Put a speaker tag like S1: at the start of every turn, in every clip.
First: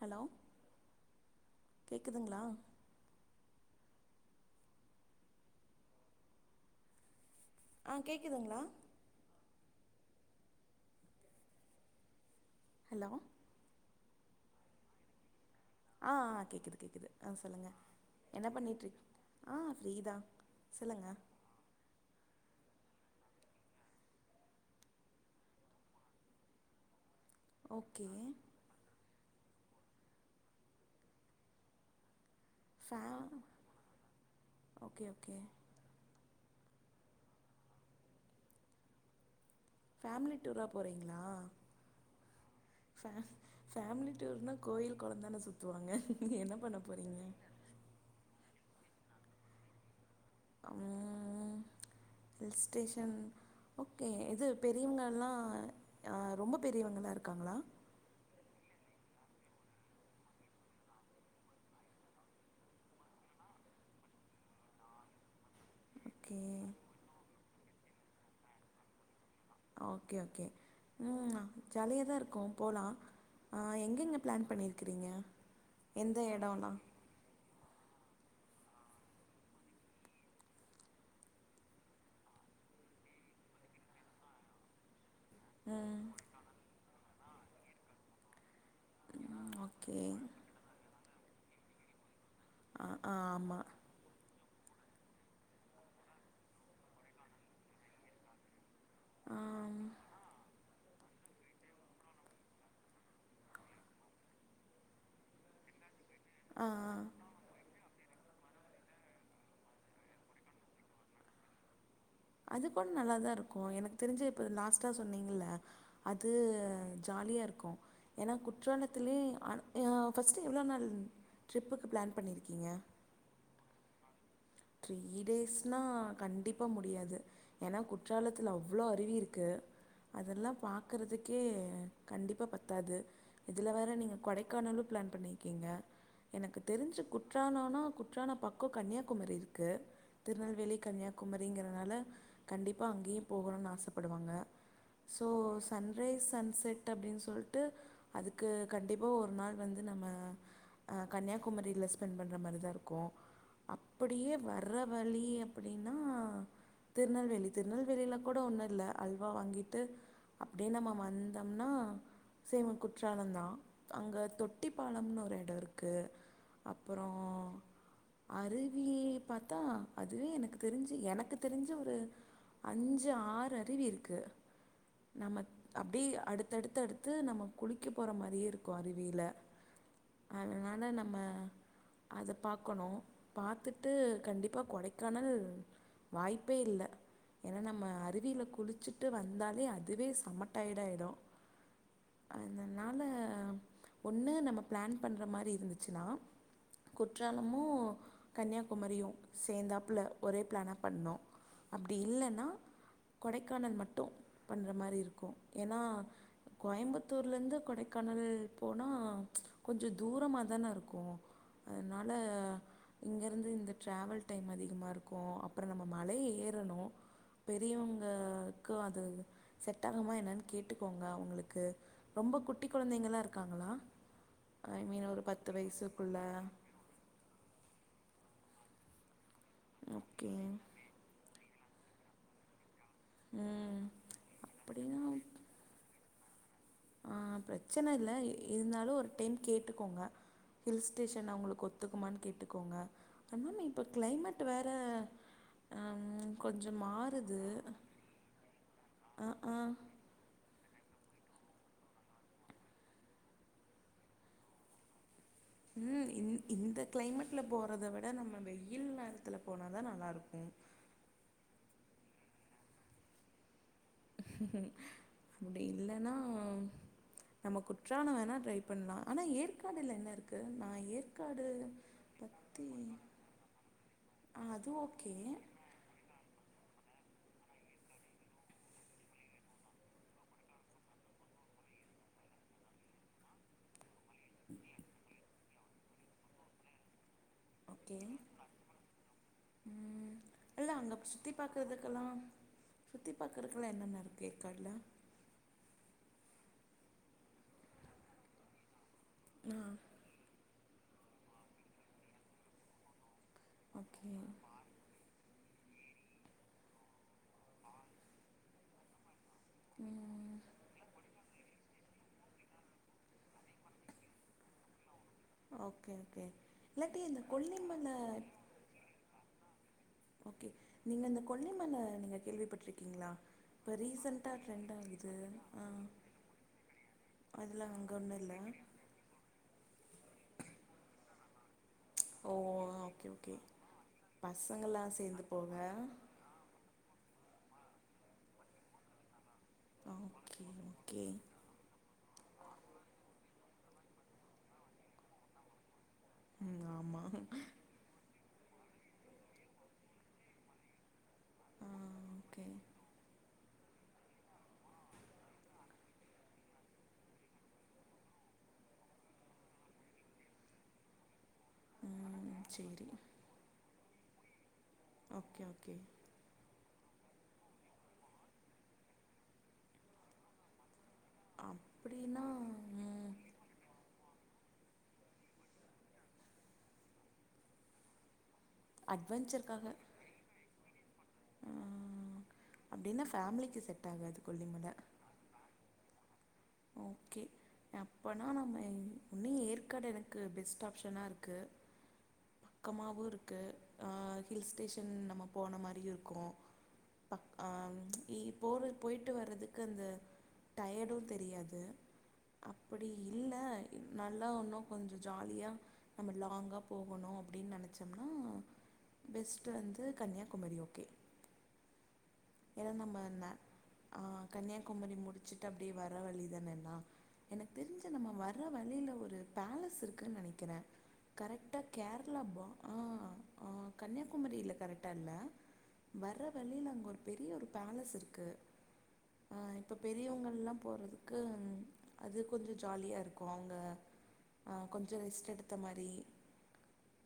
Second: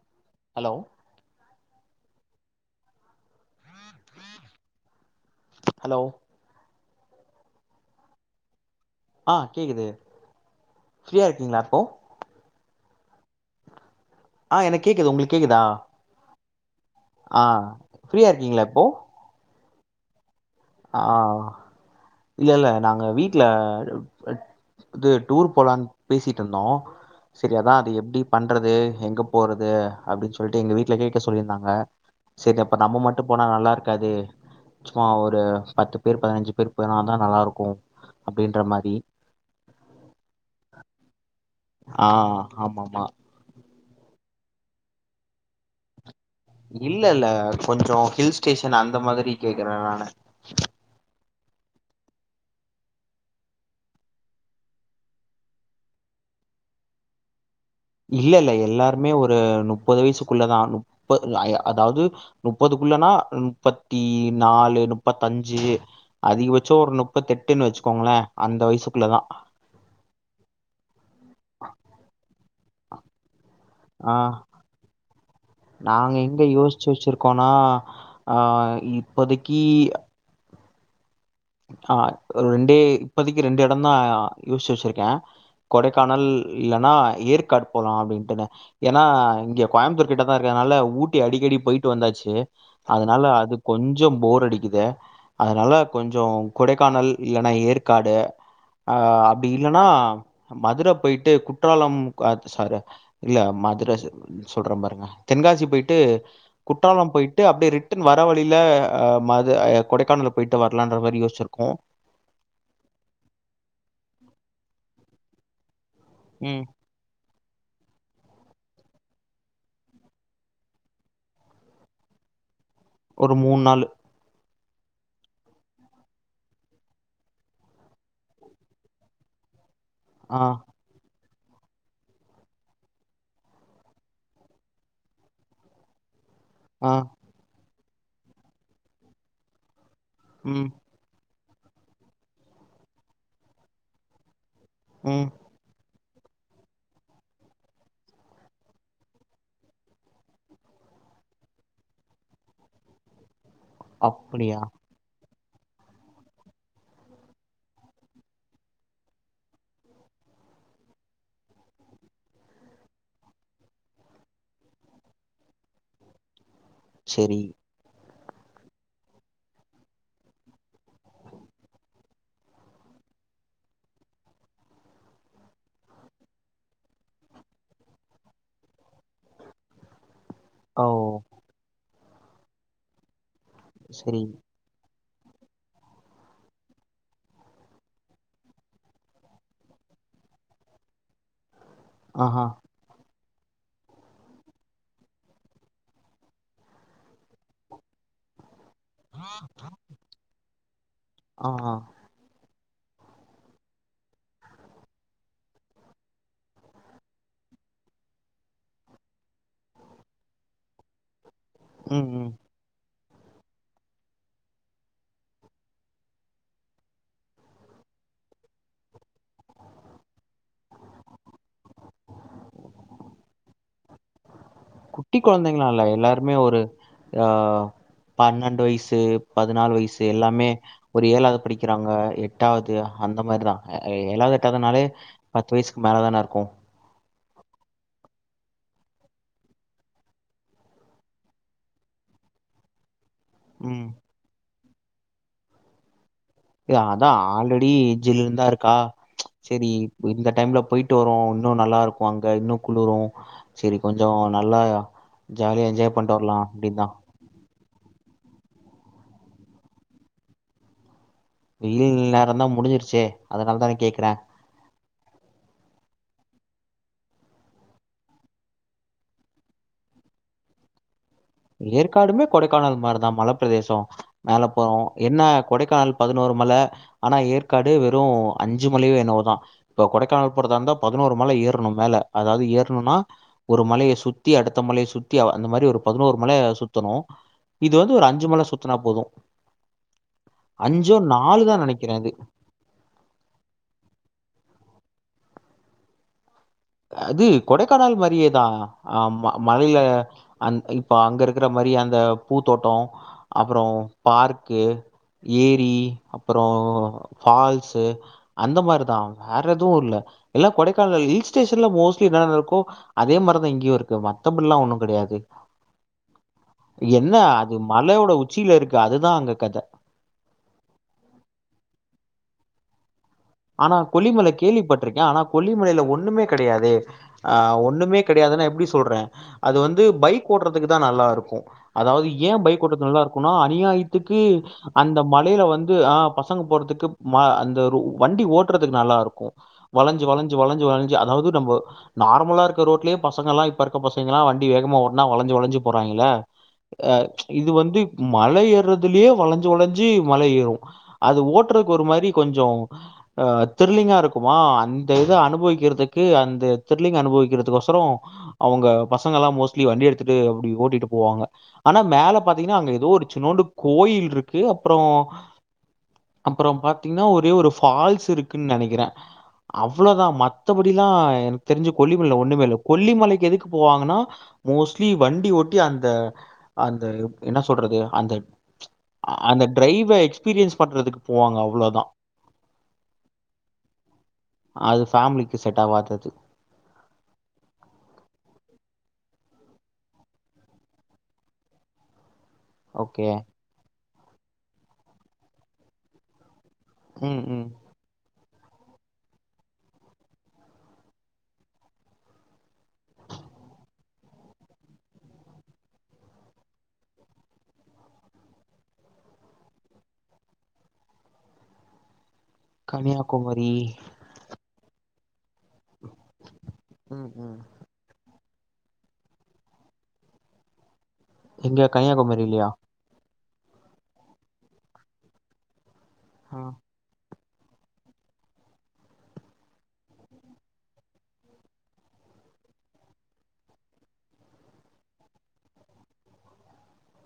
S1: Hello
S2: hello
S1: கேக்குதுங்ளா
S2: hello
S1: ஆஹ் கேக்குதுங்களா
S2: ஆஹ் கேக்குது ஃப்ரீயா இருக்கீங்களா இப்போ
S1: ஹலோ
S2: ஆஹ் என கேக்குது உங்களுக்
S1: ஆ ஆ கேக்
S2: ஆஹ் ஃப்ரீயா இருக்கீங்களா இப்போ
S1: பண்ணிட்ருக் ஆ ஃப்ரீதான்
S2: ஆஹ் அ இல்ல இல்ல நாங்க வீட்டு்ல இது டூர் போலனு பேசிட்டு இருந்தோம் சரி அதான் அது
S1: ஓகே
S2: எப்படி பண்றது எங்க போறது அப்படின்னு சொல்லிட்டு எங்க வீட்டு்ல கேட்க சொல்லியிருந்தாங்க சரி அப்ப
S1: ஃபே
S2: நம்ம மட்டும் போனா நல்லா இருக்காது
S1: ஓகே
S2: சும்மா
S1: ஓகே
S2: ஒரு பேர் பதினஞ்சு பேர் போனா தான் நல்லா இருக்கும் அப்படின்ற மாதிரி
S1: ஃபேமிலி டூரா போறீங்களா
S2: ஆஹ் ஆமா மா
S1: ஃபே ஃபேமிலி டூர்னா கோயில் குளந்தானே சுத்துவாங்க என்ன பண்ண
S2: இல்ல
S1: போறீங்க
S2: இல்ல கொஞ்சம் ஹில்ஸ் ஸ்டேஷன் அந்த மாதிரி கேடக்குறேன் நானு
S1: ம் ஹில் ஸ்டேஷன் ஓகே இது பெரியவங்கலாம் ரொம்ப பெரியவங்கலாம் இருக்காங்களா
S2: இல்ல இல்ல எல்லாருமே ஒரு முப்பது வயசுக்குள்ளதான் முப்பது அதாவது முப்பதுக்குள்ளனா முப்பத்தி நாலு முப்பத்தஞ்சு
S1: ஓகே
S2: அதிகபட்சம் ஒரு முப்பத்தி எட்டு ட்டுன்னு வச்சுக்கோங்களேன் அந்த வயசுக்குள்ளதான்
S1: ஓகே ஓகே உம் ஜாலியா தான் இருக்கு போகலாம்
S2: ஆ
S1: எங்கெங்கே பிளான் பண்ணியிருக்கிறீங்க
S2: நாங்க
S1: எந்த
S2: எங்க
S1: எடம்லா
S2: யோசிச்சு வச்சிருக்கோம்னா அஹ் இப்போதைக்கு ஆஹ் ஒரு ரெண்டே இப்பதக்கு ரெண்டு இடம் தான் யோசிச்சு வச்சிருக்கேன்
S1: ம்
S2: கொடைக்கானல் இல்லைனா ஏற்காடு போலாம் அப்டின்ட்டுன ஏன்னா
S1: ம்
S2: இங்க
S1: ஓகே
S2: கோயம்பத்தூர் கிட்ட தான் இருக்கதுனால ஊட் அடிக்கடி போயிட்டு வந்தாச்சு
S1: ஆ ஆ
S2: அதனால அது
S1: ஆமா
S2: கொஞ்ச போர்டிக்கும் து அதனால கொஞ்ச சோம் கொடைக்கானல் இல்லைன்னா ஏற்காடு ஆஹ அப்படி
S1: ஆம்
S2: இல்லைன்னா மதுரை போயிட்டு குற்றாலம் சார இல்ல மதுரை சொல்றன் பாருங்க தென்காசி போயிட்டு
S1: ஆ ஆ
S2: குற்றாலம் போயிட்டு அப்படியே ரிட்டு வர வழியில ம து கொடைக்கானல் போயிட்டு வந் லாம் அந்த மாதிரி யோச்சிருக்கோம்
S1: அது கூட நல்லாதான் இருக்கு எனக்கு தெரிஞ்சு இப்ப லாஸ்டா சொன்னீங்கல்ல அது
S2: ம்
S1: ஜாலியாக இருக்கு ஏன்னா கு குற்றாலத்துலே ஃபர்ஸ்ட்டு எவ்வளோ நாள் ட்ரிப்புக்கு பிளான் பண்ணியிருக்கீங்க
S2: ஒரு மூணு நாலு
S1: த்ரீ டேஸ்னா கண்டிப்பா முடியாது ஏன்னா குற்றாலத்துல அவ்ளோ அருவி இருக்கு
S2: ஆ
S1: அதெல்லாம் பாக்குறதுக் கே கண்டிப்பா பத்தாது இதுல வேற நீங்க கொடைக்கானலும் பிளான் பண்ணிருக்கீங்க எனக்கு
S2: ஆ
S1: தெரிஞ்சு குற்றாலம்னா குற்றாலம் பக்கம் கன்னியாகுமரி இருக் குது
S2: ம்
S1: திருநெல்வேலி கன்னியாகும ரிங்கிறதுனால கண்டிப்பா அங்கேயும் போகணும்னு ஆசைப்படுவாங்க ஸோ
S2: ம்
S1: சன் ரைஸ் சன் செட் அப்படின்னு சொல்லிட்டு அதுக்கு கண்டிப்பா ஒரு நாள் வந்து நம்ம அ கன்னியாகுமரியில் ஸ்பெண்ட் பண்ணுற மாதிரி தான் இருக்கும் அப்படியே
S2: அப்ப
S1: வர்ற வழிய அப்படின்னா திருநெல்வேலி திருநெல்வேலியில கூட ஒன்னும் இல்லை அல்வா வாங்கிட்டு அப்படியே நம்ம வந்தோம்னா சேவன் குற்றாலம் தான் அங்க தொட்டி பாலம்னு ஒரு இடம் இருக்கு
S2: செரி
S1: அருவி பாத்தா அதுவே எனக்கு தெரிஞ்சு எனக்கு தெரிஞ்சு ஒரு அஞ்சு ஆறு அருவி இருக்கு நம்ம அப்படியே அடுத்தடுத்து அடுத்து நம்ம குளிக்க போற மாரியே இருக்கும் அருவியில அதனால
S2: ஓ
S1: நம்ம அதை பார்க்கணும் பா து
S2: சரி
S1: கண்டிப்பா கொடைக்க க்கானல் வாய்ப்பே இல்லை ஏன்னா நம்ம அருவியில் குளிச்சுட்டு வந்தாலே அதுவே செம டயர்ட் ஆயிடும்
S2: ஆஹா
S1: அதனால ஒண்ணு நம்ம பிளான் பன்ற மாதிரி இருந்துச்சு னா குற்றாலமோ கன்னியாக் குமரியும் சேர்ந்தாப்புள்ள ஒரே பிளானா பண்ணோம்
S2: ஆ
S1: அப்படி இல்லைன்னா கொடைக்கானல் மட்டும் பண்ற மாதிரி இருக்கும் ஏன்னா கோயம்புத்தூர்ல இருந்து கொடைக்கானல் போனா கொஞ்சம் தூரமா தான இருக்கும்
S2: ம்
S1: அதனால
S2: ம்
S1: இங்க அது இந்த டிராவல் டைம் அதிகமா இருக்கும் அப்புறம் நம்ம மலை ஏறணும் பெரியவங்களுக்கு அது செட் ஆகுமா என்னன்னு கேட்டுக்கோங்க அவங்களுக்கு ரொம்ப குட்டி குழந்தைங்களா இருக்காங்களா ஐ மீன்
S2: குட்டி
S1: ஒரு பத்து
S2: குழந்தைங்களாம் இல்ல
S1: வயசுக்குள்ள
S2: எல்லாருமே ஒரு அஹ் பன்னெண்டு வயசு பதினாலு வயசு
S1: ஓகே
S2: எல்லாமே ஒரு ஏழாது படிக் க்கிறாங்க எட்டாவ்து அந்த மாரிதா
S1: ம்
S2: ஏலாது எட்டாதுனாலே
S1: அப்படின்னா
S2: பத்து வயசுக்கு மேல தான இரு க்கு
S1: ஆஹ் பிரச்சன இல்லை இருந்தாலு ஒரு டைம் கேட்டுக்கோங்க ஹில் ஸ்டேஷன் அவங்களுக்கு ஒத்துக்குமான்னு கேட்டுக்கோங்க ஆனா இப்ப
S2: ம்.
S1: கிளைமட் வேற ஹம்,
S2: எ
S1: கொஞ்சம்
S2: அதா
S1: மாறுது
S2: ஆல்ரெடி எஜ்ல இருந்து தா இருக்கா ப்ச்
S1: ஆ ஆ
S2: செரி இப் இந்த டைம்ல போயி ட்டு வருவோ இன்னு நல்லா இருக்கு அங்க இன்னு குளிரு செரி கொஞ்சோ நல்லா ஜாலியா என்ஜாய் பண்ட்டு
S1: உம்
S2: வரலா
S1: இந்த
S2: அப்டின்தா.
S1: கிளைமேட்ல போறத விட நம்ம வெய்யில் நேரத்துல போனாதா நல்லா இருக்கு
S2: வெய்யில் நேரந்தா முடிஞ்சிருச்சே அதனாலதா
S1: அப்படி இல்ல ஆனா நம்ம குற்றாளம் வேணா ட்ரை பண்ணலா ஆனா ஏற்காடில என்ன இருக்கு நா ஏற்
S2: ஏற்காடுமே கொடைக்கானல் மாரிதா மலைப்பிரதேசோ
S1: ஆ அது
S2: மேலப்போறோ
S1: ஓகே
S2: என்ன கொடைக்கானல் பதினோரு மல ஆனா ஏற்காடு வெறு அஞ்சு மலயோ என்னவோதா இப்ப கொடைக்கானல் போறதா இருந்தா பதினோரு மல ஏறணு மேல அதாவது ஏறனுன்னா ஒரு மலையசுத்தி அடுத்த மலைய சுத்தி அந்த மாரி ஒரு பதினோரு மலய சுத்தணு
S1: ஓகே ம் இல்ல அங்க சுத்தி
S2: தான் நெனைக்கிறேன்
S1: பாக்கறதுக்கெல்லா
S2: இது.
S1: சுத்தி பார்கறதுக்கெல்லா என்னென்ன இருக்கு ஏற்காட்ல
S2: அது கொடைக்கானல் மாரியேதா ஆமா
S1: ஆ
S2: மலையில அந் இப்ப அங்க இருக்கிற மாரி அந்த பூ தோட்டோ அப்புறொ
S1: ஓகே
S2: பார்க்கு ஏரி அப்புறொ ஃபால்ஸு அந்த மாரிதா வேற எதுவு இல்ல
S1: ம்
S2: எல்லா கொடைக்கானல் ஹில்ஸ் ல மோஸ்லி என்னன்ன இருக்கோ அதே மாரிதா இங்கயு இருக்கு மத்தபடியெல்லா ஒன்னு கெடையாது
S1: ஓகே ஓகே இல்லாட்டி
S2: என்ன
S1: இந்த
S2: அது
S1: கொல்லிமல
S2: மலையோட உச்சியில இருக்கு அதுதா அங்க கதி
S1: ஓகே நீங்க இந்த கொல்லிமல நீங்க கேள்விப்பட்டிருக்கீங்ளா
S2: ஆனா கொல்லிமல கேள்விப்பட்டிருக்க ஆனா
S1: ஆ
S2: கொல்லிமலையில ஒண்ணுமே கெடையாதே ஆஹ்
S1: அதெல்லா அங்க
S2: ஒண்ணுமே
S1: ஒன்னும் இல்ல
S2: கெடையாதுன்னா எப்படி சொல்ற அது வந் து பைக் ஓட்றதுக்குதா நல்லாருக்கு அதாவது ஏ
S1: ஓ
S2: பைக் ஓட்றதுக்கு நல்லா
S1: ஓகே
S2: இருக்குனா
S1: ஓகே
S2: அநியாயத்துக்கு
S1: பசங்கள்லா
S2: அந்த
S1: சேர்ந்து
S2: மலயில
S1: போக
S2: வந்து ஆஹ பசங்க போறதுக்கு மா அந்த ரூ வண்டி ஓட்டறதுக்கு நல்லாருக்கு வளஞ்சு வளஞ்சு
S1: ஓகே
S2: வளஞ்சு வளஞ்சு
S1: ஓகே
S2: அதாவது நம்ப நார்மலா இருக்க ரோட்லயே பசங்கெல்லா இப்ப இருக்க பசங்கெல்லா வண்டி வேகமா ஓட்னா வளஞ்சு வளஞ்சு போ றாங்கில்ல
S1: ம் ஆமா
S2: ப்ச் இது வந்து மல ஏர்றதுலயே வளைஞ்சு வளைஞ்சு மல ஏறுவோ அத
S1: ஆ
S2: ஓட்டறக்கு ஒரு மாரி கொஞ்சோ
S1: ஓகே
S2: ஹ திர்லிங்கா இருக்குமா அந்த இத அனுபவிக்கிறதுக்கு அந்த திர்லிங்க் அனுபவிக்கிறதுக்கொசரோ அவுங்க பசங்க எல்லா மோஸ்ட்லி வண்டி எடுத்துட்டு அப்டி ஓட்டிட்டு போவாங்க ஆனா மேல
S1: ம்
S2: பாத்தீங்கன்னா அங்க
S1: சரி
S2: எதோ ஒரு சின்னூண்டு கோயில் இருக்கு அப் அப்றோ
S1: ஓகே ஓகே
S2: அப்புறோ பாத் ன்னா ஒரே ஒரு ஃபு பால்ஸ் இருக்குன்னு நெனைக்கிற அவ்ளோதா மத்த படி ல்ல எனக்கு தெரிஞ்சு கொல்லிமலை
S1: அப்படின்னா
S2: ஒண்ணுமேல
S1: ம்
S2: கொல்லிமலைக்கு எதுக்கு போவாங்கன்னா மோஸ்ட்லி வண்டி ஓட்டி அந்த அந்த என்ன சொல்றது அந்த அந்த
S1: அட்வென்ச்சர்க்காக
S2: டிரைவ எக்ஸ்பீரியன்ஸ் பண்றதுக்கு போவாங்க அவ்ளோதா
S1: அப்டின்னா ஃபமிலிக்கு செட் ஆகாது கொல்லிமலை
S2: அது ஃபேமிலிக்கு செட் ஆவாதது.
S1: ஓகே அப்பனா நம்ம இன்னி ஏற்காடு எனக்கு பெஸ்ட் ஆப்ஷனா இருக்கு பக்கமாவு
S2: ஓகே.
S1: இருக்கு அ ஹில் ஸ்டேஷன் நம்ம போன மாரியு இருக்கு
S2: ம்,
S1: பக்
S2: ம்.
S1: ஆ இ போற போயிட்டு வர்றதுக்கு அந்த டயர்டு தெரியாது அப்போ நல்லா ஒன்னு கொஞ்சோ ஜாலியாக நம்ம லாங்காக போகணு அப்டின்னு நெனச்சம்னா பெஸ்ட்டு வந்து கன்னியாகுமரி ஓகே இத நம்ம வந்த
S2: கன்னியாகுமரி.
S1: ஆஹ் கன்னியாகுமரி மூட் ச்ட்டு அப்டியே வர வழிதா அண்ணா
S2: ம், ம்.
S1: எனக்கு தெரிஞ்ச நம்ம வர வர வழியில ஒரு பேலஸ் இருக்குன்னு நெனைக்கற கரெக்டா
S2: எங்க
S1: கேரளாப்ப
S2: கன்னியாகுமரிலயா?
S1: ஆஹ் ஆ கன்னியாகுமரியில கரெக்டா இல்ல வர
S2: ஆ.
S1: வழியிலங்க ஒரு பெரிய ஒரு பேலஸ் இருக்கு அ இப்ப பெரியவங்கல்லா போறதுக்கு அது அது கொஞ்சோ ஜாலியா இருக்கு அவங்க அஹ் கொஞ்ச ரெஸ்ட் எடுத்த மாரி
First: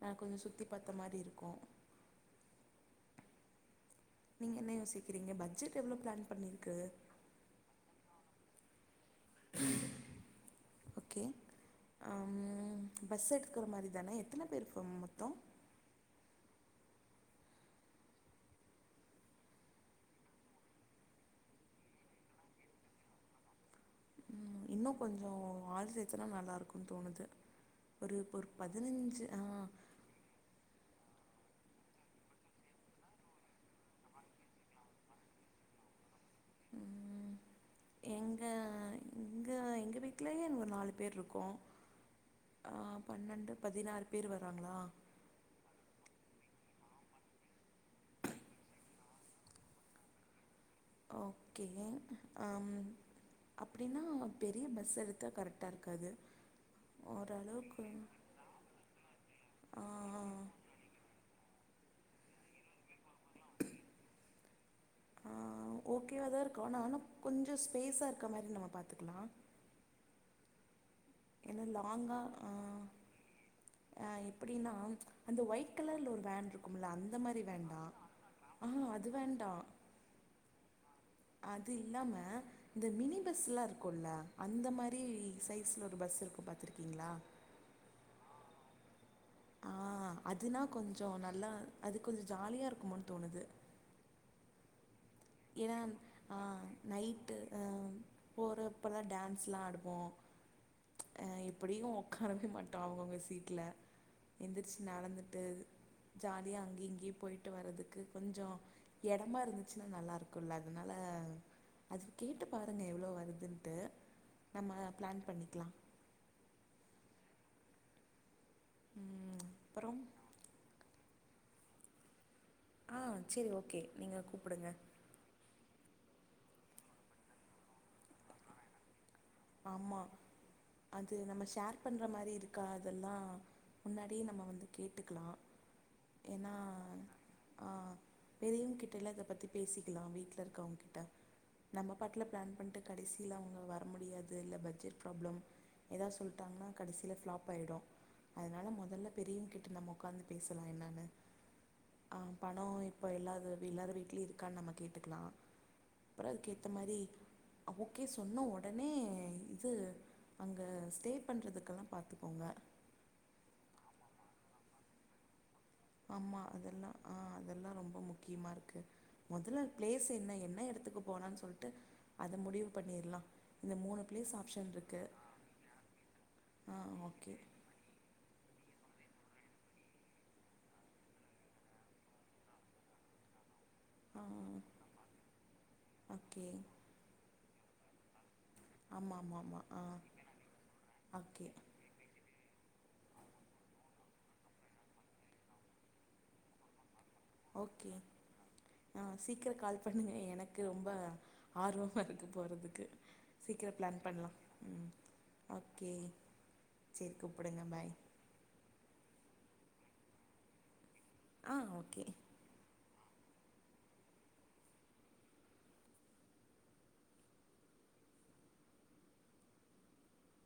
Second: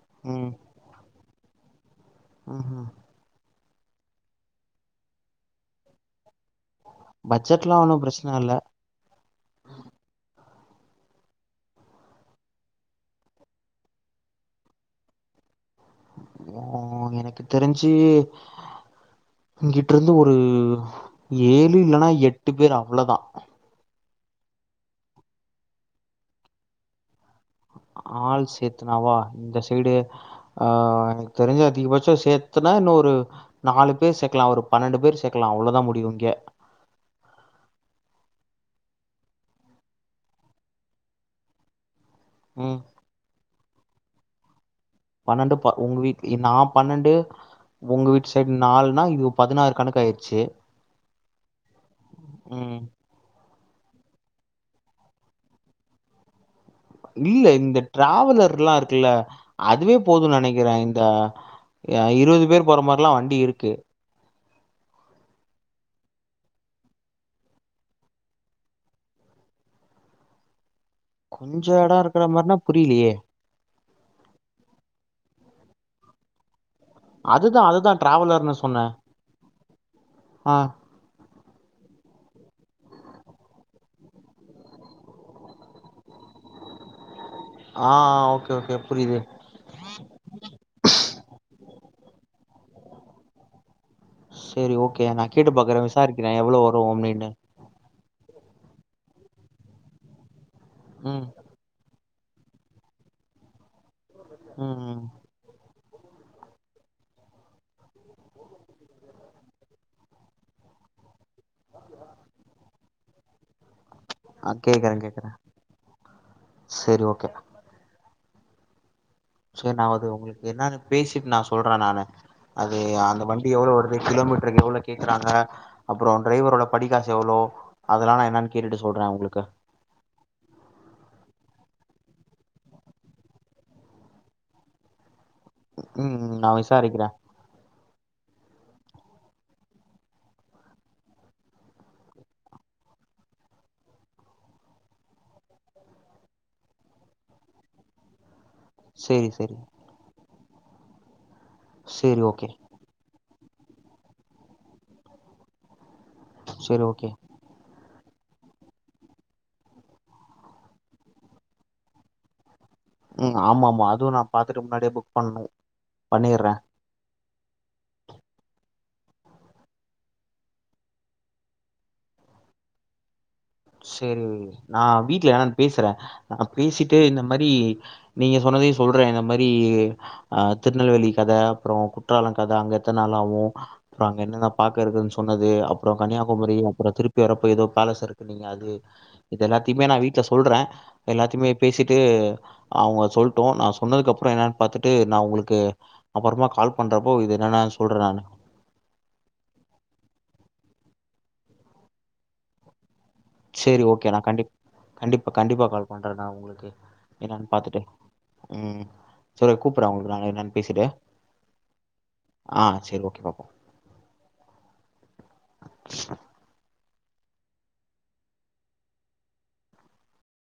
S1: நா கொஞ்சோ சுத்தி பாத்த மாரி இருக்கு
S2: உஹ்ம்
S1: நீங்க என்ன யோசிக்கிறீங்க பட்ஜட் எவ்ளோ ப்ளான் பண்ணிருக்கு
S2: பட்ஜெட்லா ஒண்ணு பிரச்சன இல்ல
S1: ஓகே அ ம் பஸ் எடுத்துக்கற மாரி தானே எத்தன பேர்ப்ப மொத்தோ
S2: ஓ எனக்கு தெரிஞ்சு இங்கிட்றிந்து ஒரு ஏழு இல்லன்னா எட்டு பேர் அவ்ளதா
S1: உம் இன்னு கொஞ்சசோ ஆள் சேர்த்தனா நல்லா இருக்குன்னு தோணுது ஒரு
S2: ஆள்
S1: ஒரு
S2: சேத்தனாவா
S1: பதினஞ்சு ஆ
S2: இந்த சைடு ஆஹ் தெரிஞ்ச அதிகபட்ச சேத்தனா இன்னு ஒரு நாலு பேர் சேக்கலா ஒரு பன்னெண்டு பேர் சேக்கலா அவ்ளோதா முடியு இங்க
S1: ம் எங்க எங்க எங்க வீட்லயேங்க ஒரு நாலு பேர் இருக்கோ
S2: ம்.
S1: ஆஹ் பன்னெண்டு பதினாறு பேர் வறாங்களா
S2: பன்னெண்டு ப உங்க வீட் நா பன்னெண்டு உங்க வீட்டு சைடு நாலுன்னா இது பதினாறு கணக்கு ஆயிடுச்சு
S1: ஓகே அம் அப்டினா பெரிய பஸ் எடுத்தா கரெக்டாகருக்காது
S2: இல்ல இந்த டிராவலர்லாம் இருக்குல்ல
S1: ஆ
S2: அதுவே போதும் நினக்கிறேன் இந்த ஏ இருபது பேர் போற மார்லாம் வண்டி இருக்கு
S1: ஆஹ் ஓகேவாதான் இருக்கோ ஆனா கொஞ்சம் ஸ்பேஸா இருக்க மாரி நம்ம பாத்துக்கலாம்
S2: கொஞ்ச இடம் இருக்கிற மாரினா புரியலயே
S1: அ எப்டினா அந்த ஒயிட் கலர்ல ஒரு வேன் இருக்கு அந்த மாரி
S2: அதுதா அதுதா
S1: வேண்டாம்
S2: டிராவலர்னு
S1: ஆ
S2: சொன்னே
S1: அது வேண்டாம்
S2: ஆ
S1: அது இல்லாம இந்த மினி பஸ்லாம் இருக்குல அந்த மாரி சைஸ்ல ஒரு பஸ் இருக்கும் பாத்துருக்கீங்களா
S2: ஆஹ ஓகே ஓகே புரிது
S1: ஆ அதுனா கொஞ்சோ நல்லா அது கொஞ்சோ ஜாலியாக இருக்குமோனு தோணுது
S2: செரி ஓக் ஓகே நான் கேட்டு
S1: ஏன்னா
S2: பாக்கறேன் விசாரிக்கிறன் எவ்ளவு வரும்ம்ின்னு
S1: போற அப்பதான் டான்ஸ்லாம் ஆடுவோம் அ
S2: ம்
S1: எப்படியும் உக்காரவே மாட்டோ அவங்கவங்க சீட்டுல
S2: ம்
S1: எந்திரிச்சு
S2: ம்
S1: நடந்துட்டு ஜாலியா இங்கேயே போயிட்டு வர்றதுக்கு கொஞ்சம் இடமா இருந்துச்சுன்னா நல்லா இரு ம்ல்ல அதுனால அ அது கேட்டு பாருங்க எவ்ளோ வருதுன்னட்டு
S2: ஆ கேக்றேன் கேக்றேன் செரி ஓகே
S1: ம்
S2: சரி
S1: அப்புறம்
S2: நாவது உங்களுக்கு என்னானு பேசி நா சொல்றே நானு அது
S1: ஆ
S2: அந்த வண்டி
S1: சேரி
S2: எவ்ளோ
S1: ஓகே
S2: வருது
S1: நீங்க
S2: கிலோமீட்ருக்கு
S1: கூப்புடுங்க
S2: எவ்ளோ கேக்குறாங்க அப்பறம் டிரைவரோட படிகாசு எவ்ளோ அதெலாம் என்னனு கேட்டு சொல்றேன் உங்களுக்கு
S1: ஆமா அது நம்ம ஷேர் பண்ற மாரி இருக்கா அதலாம் முன்னாடியே நம்ம வந்து கேட்டுக்கலாம்
S2: உம் நா விசாரிக்றேன்
S1: ஆ பெரியவங்க கிட்ட இல்ல இத பத்தி பேசிக் லாம் வீட்ல இருக்கவங்க கிட்ட நம்ம பாட்டுல பிளான் பண்ட்டு கடசியில அவங்க வர முடியாது இல்ல பட்ஜெட்ப்ராபளம் எதாவது சொல்லிட்டாங்னா கடசியில பிளாப் ஆயிடும் அதுனால முதல்ல
S2: சரி சரி
S1: பெரியவுங்கிட்ட நம்ம உக்காந்து பேசலாம் என்னானு
S2: சரி
S1: ஆஹ்
S2: ஓகே
S1: பணம் இப்ப இல்லாது எல்லாரும் வீட்லயே இருக்கான்னு நம்ம கேட்டுக்கலாம் அப்பறம் அதுக்கு ஏத்த
S2: சரி
S1: மாறி
S2: ஓகே
S1: க்கே சொன்ன உடனே இது அங்க ஸ்டே பண்றதுக்கெல்லாம் பாத்துக்கோங்க
S2: உஹம் ஆமா ஆமா அதுவும் நான் பாத்துட்டு முன்னாடியே புக் பண்ணனும்
S1: ஆமா அதெல்லா ஆஹ் அதெல்லாம் ரொம்ப முக்கியமா இருக்கு மொதல்ல ப்ளேஸ் என்ன என்ன இடத்துக்கு போனான்னு சொல்லிட்டு அத முடிவு பண்ணிரலா
S2: செரி நான் வீடல என்னானு பேசறேன் நான்
S1: ஆ
S2: பேசிட்டு இந்த
S1: ஓகே
S2: மாறி நீங்க சொன்னதே சொல்றேன் இந்த மாதிரி அஹ் திருநெல்வேலி கத அப்பறம் குற்றாலம் கத அங்க எத்தன நாளாவும் அப்புறோ அங்க
S1: ஆ
S2: என்னலா பாககறதுன்னு சொன்னது அப்புறோ
S1: ஓகே
S2: கன்னியாகுமரி அப்புறோ திருப்பி வர ஏதோ பேலஸ் இருக் நீங்க அது
S1: ஆமா ஆமா
S2: இது
S1: ஆமா ஆ
S2: எல்லாத்தையுமே நான் வீட்ல சொல்றேன்
S1: ஓகே
S2: எல்லாத்தையுமே பேசிட்டு அவங்க சொல்ட்டும் நான் சொன்னதுக்கப்புறோ என்னன்னு பாத்துட்டு நான் உங்களுக்கு அப்பறமா கால் பண்றே
S1: ஓகே ஆ சீக்கிரம் கால் பண்ணுங்க எனக்கு ரொம்ப ஆர்வமா இருக்கு போறதுக்கு சீக்கிரோ
S2: செரி
S1: பிளான்
S2: ஓகே நான்
S1: பண்லா
S2: கண்டி
S1: ம்
S2: கண்டிப்பா கண்டிப்பா கால்
S1: ஓகே
S2: பண்றேன் நான் உங்களுக்கு
S1: சேரி
S2: என்னன்னு
S1: கூப்புடுங்க
S2: பாத்துட்டு
S1: பாய்
S2: உம் செரி கூப்டறேன் உங்களுக்கு நான் என்னனு பேசிட்டு
S1: ஆஹ் ஓகே
S2: பாப்போம்